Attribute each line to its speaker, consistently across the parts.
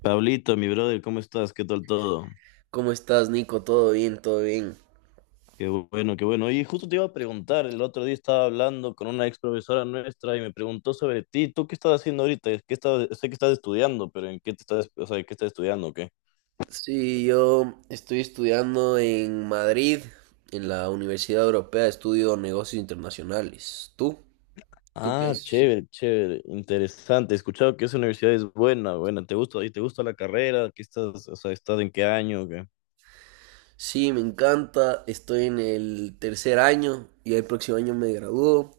Speaker 1: Pablito, mi brother, ¿cómo estás? ¿Qué tal todo?
Speaker 2: ¿Cómo estás, Nico? ¿Todo bien? ¿Todo bien?
Speaker 1: Qué bueno, qué bueno. Y justo te iba a preguntar, el otro día estaba hablando con una ex profesora nuestra y me preguntó sobre ti. ¿Tú qué estás haciendo ahorita? Sé que estás estudiando, pero, ¿en qué te estás, o sea, ¿qué estás estudiando o qué?
Speaker 2: Sí, yo estoy estudiando en Madrid, en la Universidad Europea, estudio negocios internacionales. ¿Tú qué
Speaker 1: Ah,
Speaker 2: haces?
Speaker 1: chévere, chévere, interesante. He escuchado que esa universidad es buena, buena. ¿Te gusta? ¿Y te gusta la carrera? O sea, ¿estás en qué año o qué?
Speaker 2: Sí, me encanta, estoy en el tercer año y el próximo año me gradúo.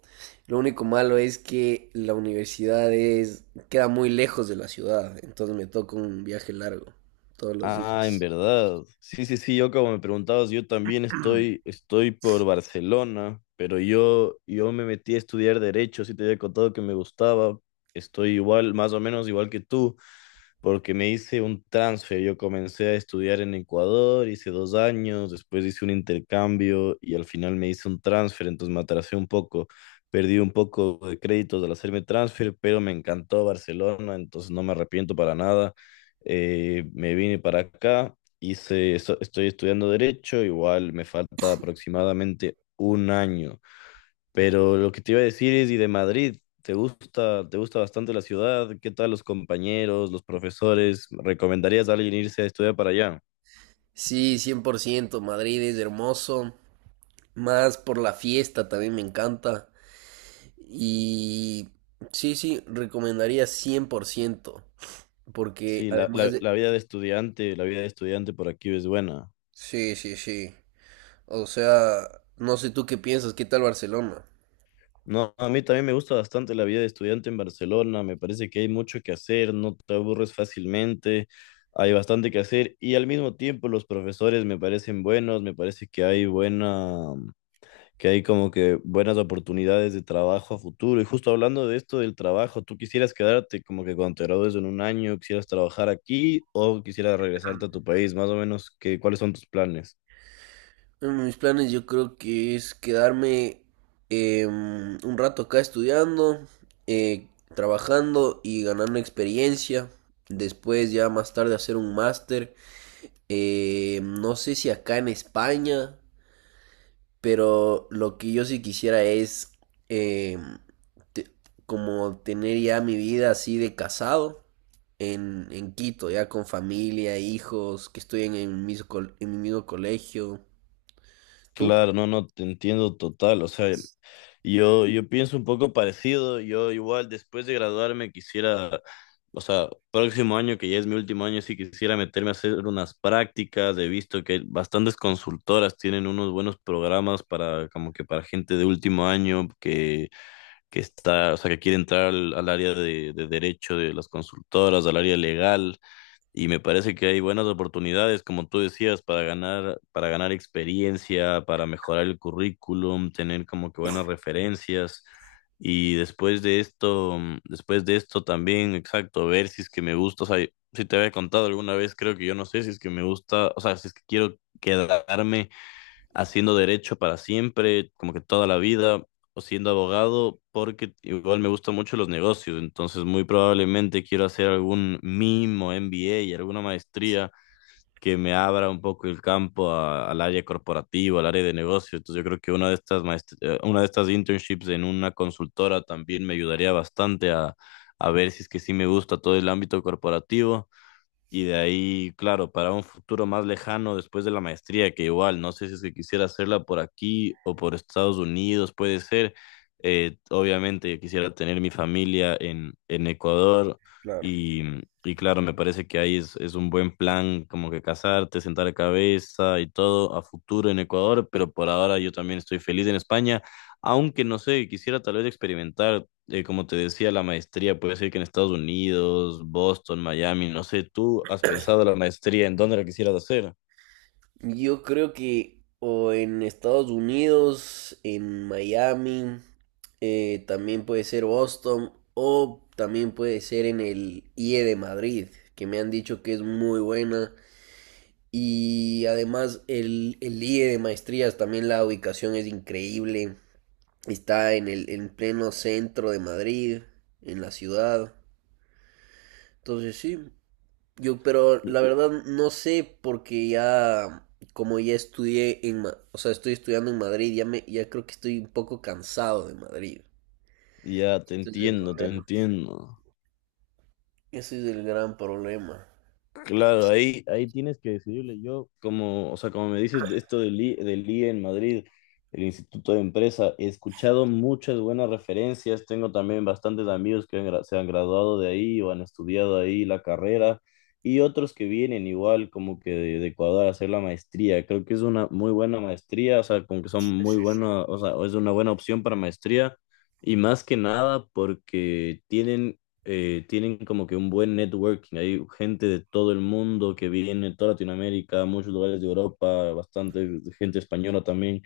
Speaker 2: Lo único malo es que la universidad queda muy lejos de la ciudad, entonces me toca un viaje largo todos los
Speaker 1: Ah, en
Speaker 2: días.
Speaker 1: verdad. Sí, sí, sí, yo como me preguntabas, yo también estoy por Barcelona, pero yo me metí a estudiar derecho, sí te había contado que me gustaba. Estoy igual, más o menos igual que tú porque me hice un transfer. Yo comencé a estudiar en Ecuador, hice 2 años, después hice un intercambio y al final me hice un transfer, entonces me atrasé un poco, perdí un poco de créditos al hacerme transfer, pero me encantó Barcelona, entonces no me arrepiento para nada. Me vine para acá, estoy estudiando derecho, igual me falta aproximadamente un año. Pero lo que te iba a decir es, y de Madrid, ¿te gusta bastante la ciudad? ¿Qué tal los compañeros, los profesores? ¿Recomendarías a alguien irse a estudiar para allá?
Speaker 2: Sí, 100%. Madrid es hermoso. Más por la fiesta también me encanta. Y sí, sí, recomendaría 100%. Porque
Speaker 1: Sí, la,
Speaker 2: además
Speaker 1: la,
Speaker 2: de...
Speaker 1: la vida de estudiante por aquí es buena.
Speaker 2: Sí, sí, sí. O sea, no sé tú qué piensas, ¿qué tal Barcelona?
Speaker 1: No, a mí también me gusta bastante la vida de estudiante en Barcelona, me parece que hay mucho que hacer, no te aburres fácilmente, hay bastante que hacer y al mismo tiempo los profesores me parecen buenos, me parece que hay que hay como que buenas oportunidades de trabajo a futuro. Y justo hablando de esto del trabajo, ¿tú quisieras quedarte como que cuando te gradúes en un año, quisieras trabajar aquí o quisieras regresarte a tu país? Más o menos, qué ¿cuáles son tus planes?
Speaker 2: En mis planes yo creo que es quedarme un rato acá estudiando, eh, trabajando y ganando experiencia. Después ya más tarde hacer un máster. No sé si acá en España. Pero lo que yo sí quisiera es eh, te- como tener ya mi vida así de casado en Quito, ya con familia, hijos, que estoy en en mi mismo colegio. ¿Tú?
Speaker 1: Claro, no, no, te entiendo total. O sea, yo pienso un poco parecido, yo igual después de graduarme quisiera, o sea, próximo año que ya es mi último año, sí quisiera meterme a hacer unas prácticas, he visto que bastantes consultoras tienen unos buenos programas para como que para gente de último año que está, o sea, que quiere entrar al área de derecho de las consultoras, al área legal. Y me parece que hay buenas oportunidades, como tú decías, para ganar experiencia, para mejorar el currículum, tener como que buenas referencias. Y después de esto también, exacto, ver si es que me gusta. O sea, si te había contado alguna vez, creo que yo no sé si es que me gusta, o sea, si es que quiero quedarme haciendo derecho para siempre, como que toda la vida, o siendo abogado, porque igual me gustan mucho los negocios, entonces muy probablemente quiero hacer algún MIM o MBA y alguna maestría que me abra un poco el campo al área corporativa, al área de negocios. Entonces yo creo que una de estas internships en una consultora también me ayudaría bastante a ver si es que sí me gusta todo el ámbito corporativo. Y de ahí, claro, para un futuro más lejano después de la maestría, que igual, no sé si es que quisiera hacerla por aquí o por Estados Unidos, puede ser. Obviamente yo quisiera tener mi familia en Ecuador
Speaker 2: Claro.
Speaker 1: y, y claro, me parece que ahí es un buen plan como que casarte, sentar cabeza y todo a futuro en Ecuador, pero por ahora yo también estoy feliz en España, aunque no sé, quisiera tal vez experimentar como te decía, la maestría puede ser que en Estados Unidos, Boston, Miami, no sé, tú has pensado la maestría en dónde la quisieras hacer.
Speaker 2: Yo creo que o en Estados Unidos, en Miami, también puede ser Boston o también puede ser en el IE de Madrid, que me han dicho que es muy buena. Y además el IE de maestrías, también la ubicación es increíble. Está en el en pleno centro de Madrid, en la ciudad. Entonces sí, yo pero la verdad no sé porque ya como ya estudié o sea, estoy estudiando en Madrid, ya creo que estoy un poco cansado de Madrid.
Speaker 1: Ya te
Speaker 2: Ese es el
Speaker 1: entiendo, te
Speaker 2: problema.
Speaker 1: entiendo.
Speaker 2: Ese es el gran problema.
Speaker 1: Claro, ahí tienes que decidirle. Yo, como, o sea, como me dices de esto del IE en Madrid, el Instituto de Empresa, he escuchado muchas buenas referencias. Tengo también bastantes amigos que se han graduado de ahí o han estudiado ahí la carrera y otros que vienen igual como que de Ecuador a hacer la maestría. Creo que es una muy buena maestría, o sea, como que son muy buenas, o sea, es una buena opción para maestría y más que nada porque tienen como que un buen networking. Hay gente de todo el mundo que viene, toda Latinoamérica, muchos lugares de Europa, bastante gente española también,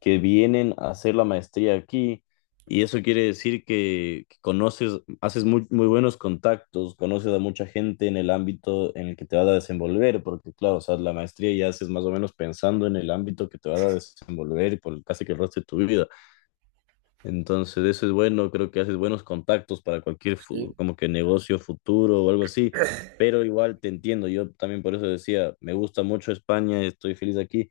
Speaker 1: que vienen a hacer la maestría aquí. Y eso quiere decir que conoces, haces muy, muy buenos contactos, conoces a mucha gente en el ámbito en el que te vas a desenvolver, porque claro, o sea, la maestría ya haces más o menos pensando en el ámbito que te vas a desenvolver por casi que el resto de tu vida. Entonces, eso es bueno, creo que haces buenos contactos para cualquier
Speaker 2: Sí.
Speaker 1: como que negocio futuro o algo así, pero igual te entiendo, yo también por eso decía, me gusta mucho España, estoy feliz aquí,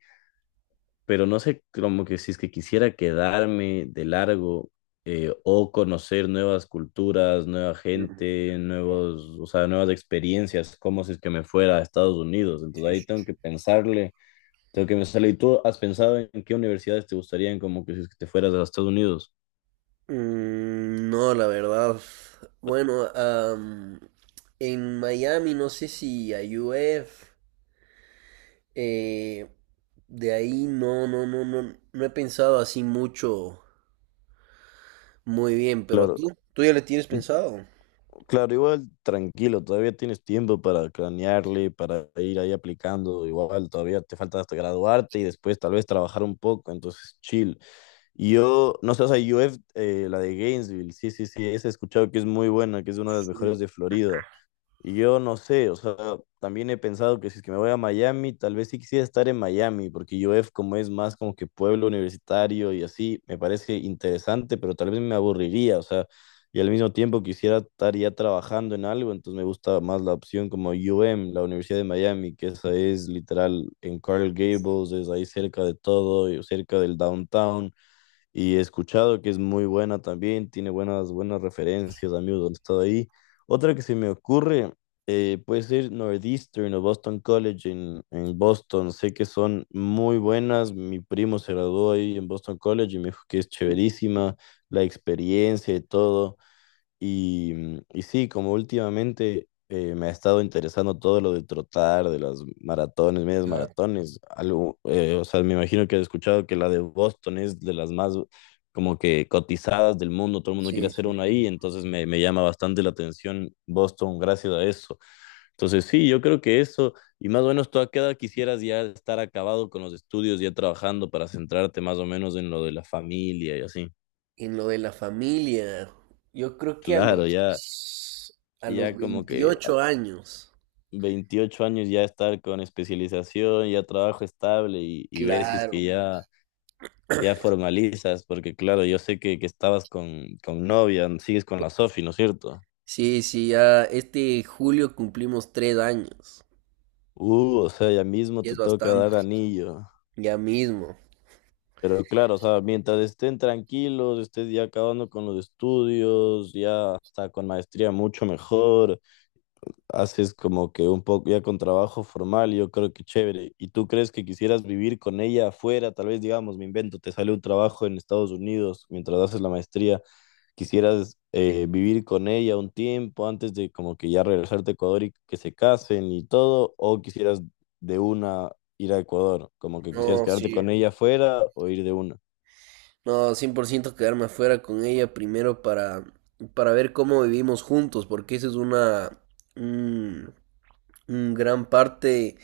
Speaker 1: pero no sé como que si es que quisiera quedarme de largo o conocer nuevas culturas, nueva
Speaker 2: Sí,
Speaker 1: gente, o sea, nuevas experiencias, como si es que me fuera a Estados Unidos, entonces
Speaker 2: sí,
Speaker 1: ahí
Speaker 2: sí.
Speaker 1: tengo que pensarle, ¿y tú has pensado en qué universidades te gustarían como que si es que te fueras a Estados Unidos?
Speaker 2: No, la verdad. Bueno, en Miami no sé si a UF, eh, de ahí no, no, no, no, no he pensado así mucho, muy bien, pero
Speaker 1: Claro.
Speaker 2: tú ya le tienes pensado.
Speaker 1: Claro, igual tranquilo, todavía tienes tiempo para cranearle, para ir ahí aplicando, igual todavía te falta hasta graduarte y después tal vez trabajar un poco, entonces chill. Y yo, no sé, o sea, UF, la de Gainesville, sí, sí, sí, esa he escuchado que es muy buena, que es una de las
Speaker 2: Mm,
Speaker 1: mejores de Florida. Y yo no sé, o sea, también he pensado que si es que me voy a Miami, tal vez sí quisiera estar en Miami, porque UF como es más como que pueblo universitario y así, me parece interesante, pero tal vez me aburriría, o sea, y al mismo tiempo quisiera estar ya trabajando en algo, entonces me gusta más la opción como UM, la Universidad de Miami, que esa es literal en Coral Gables, es ahí cerca de todo, y cerca del downtown y he escuchado que es muy buena también, tiene buenas, buenas referencias, amigos han estado ahí. Otra que se me ocurre puede ser Northeastern o Boston College en Boston, sé que son muy buenas, mi primo se graduó ahí en Boston College y me dijo que es chéverísima la experiencia y todo. Y sí, como últimamente me ha estado interesando todo lo de trotar, de las maratones, medias
Speaker 2: claro,
Speaker 1: maratones, algo, o sea, me imagino que has escuchado que la de Boston es de las más como que cotizadas del mundo, todo el mundo quiere
Speaker 2: sí,
Speaker 1: hacer
Speaker 2: sí,
Speaker 1: una
Speaker 2: sí.
Speaker 1: ahí, entonces me llama bastante la atención Boston gracias a eso. Entonces sí, yo creo que eso, y más o menos tú a qué edad quisieras ya estar acabado con los estudios, ya trabajando para centrarte más o menos en lo de la familia y así.
Speaker 2: En lo de la familia, yo creo que a
Speaker 1: Claro, ya,
Speaker 2: los, a los
Speaker 1: ya como que
Speaker 2: 28 años.
Speaker 1: 28 años ya estar con especialización, ya trabajo estable y ver si es que
Speaker 2: Claro.
Speaker 1: ya, ya formalizas, porque claro, yo sé que estabas con novia, ¿no? Sigues con la Sofi, ¿no es cierto?
Speaker 2: Sí, sí, ya este julio cumplimos 3 años.
Speaker 1: O sea, ya mismo
Speaker 2: Y es
Speaker 1: te toca
Speaker 2: bastante.
Speaker 1: dar anillo.
Speaker 2: Ya mismo.
Speaker 1: Pero claro, o sea, mientras estén tranquilos, estés ya acabando con los estudios, ya hasta con maestría mucho mejor. Haces como que un poco ya con trabajo formal, yo creo que chévere. ¿Y tú crees que quisieras vivir con ella afuera? Tal vez, digamos, me invento, te sale un trabajo en Estados Unidos mientras haces la maestría, quisieras vivir con ella un tiempo antes de como que ya regresarte a Ecuador y que se casen y todo, o quisieras de una ir a Ecuador, como que quisieras
Speaker 2: No,
Speaker 1: quedarte
Speaker 2: sí.
Speaker 1: con ella afuera o ir de una.
Speaker 2: No, 100% quedarme afuera con ella primero para ver cómo vivimos juntos, porque esa es un, un gran parte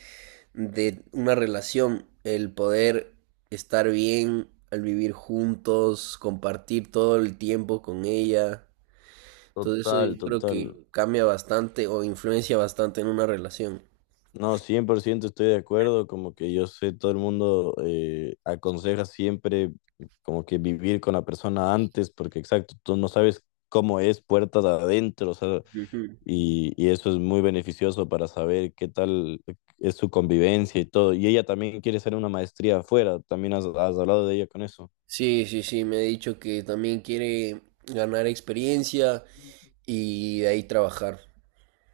Speaker 2: de una relación, el poder estar bien al vivir juntos, compartir todo el tiempo con ella. Entonces eso
Speaker 1: Total,
Speaker 2: yo creo que
Speaker 1: total.
Speaker 2: cambia bastante o influencia bastante en una relación.
Speaker 1: No, 100% estoy de acuerdo, como que yo sé, todo el mundo aconseja siempre como que vivir con la persona antes, porque exacto, tú no sabes cómo es puertas adentro, o sea,
Speaker 2: Ujú.
Speaker 1: y eso es muy beneficioso para saber qué tal es su convivencia y todo. Y ella también quiere hacer una maestría afuera, también has hablado de ella con eso.
Speaker 2: Sí, sí, sí, me ha dicho que también quiere ganar experiencia, y de ahí trabajar.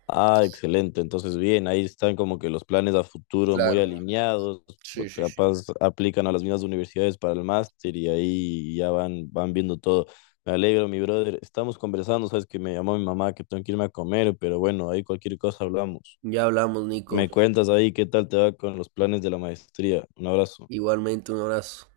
Speaker 1: Ah, excelente. Entonces, bien, ahí están como que los planes a futuro muy
Speaker 2: Claro,
Speaker 1: alineados.
Speaker 2: sí,
Speaker 1: Pues,
Speaker 2: sí, sí.
Speaker 1: capaz aplican a las mismas universidades para el máster y ahí ya van viendo todo. Me alegro, mi brother. Estamos conversando, sabes que me llamó mi mamá que tengo que irme a comer, pero bueno, ahí cualquier cosa hablamos.
Speaker 2: Ya hablamos, Nico.
Speaker 1: Me cuentas ahí qué tal te va con los planes de la maestría. Un abrazo.
Speaker 2: Igualmente, un abrazo.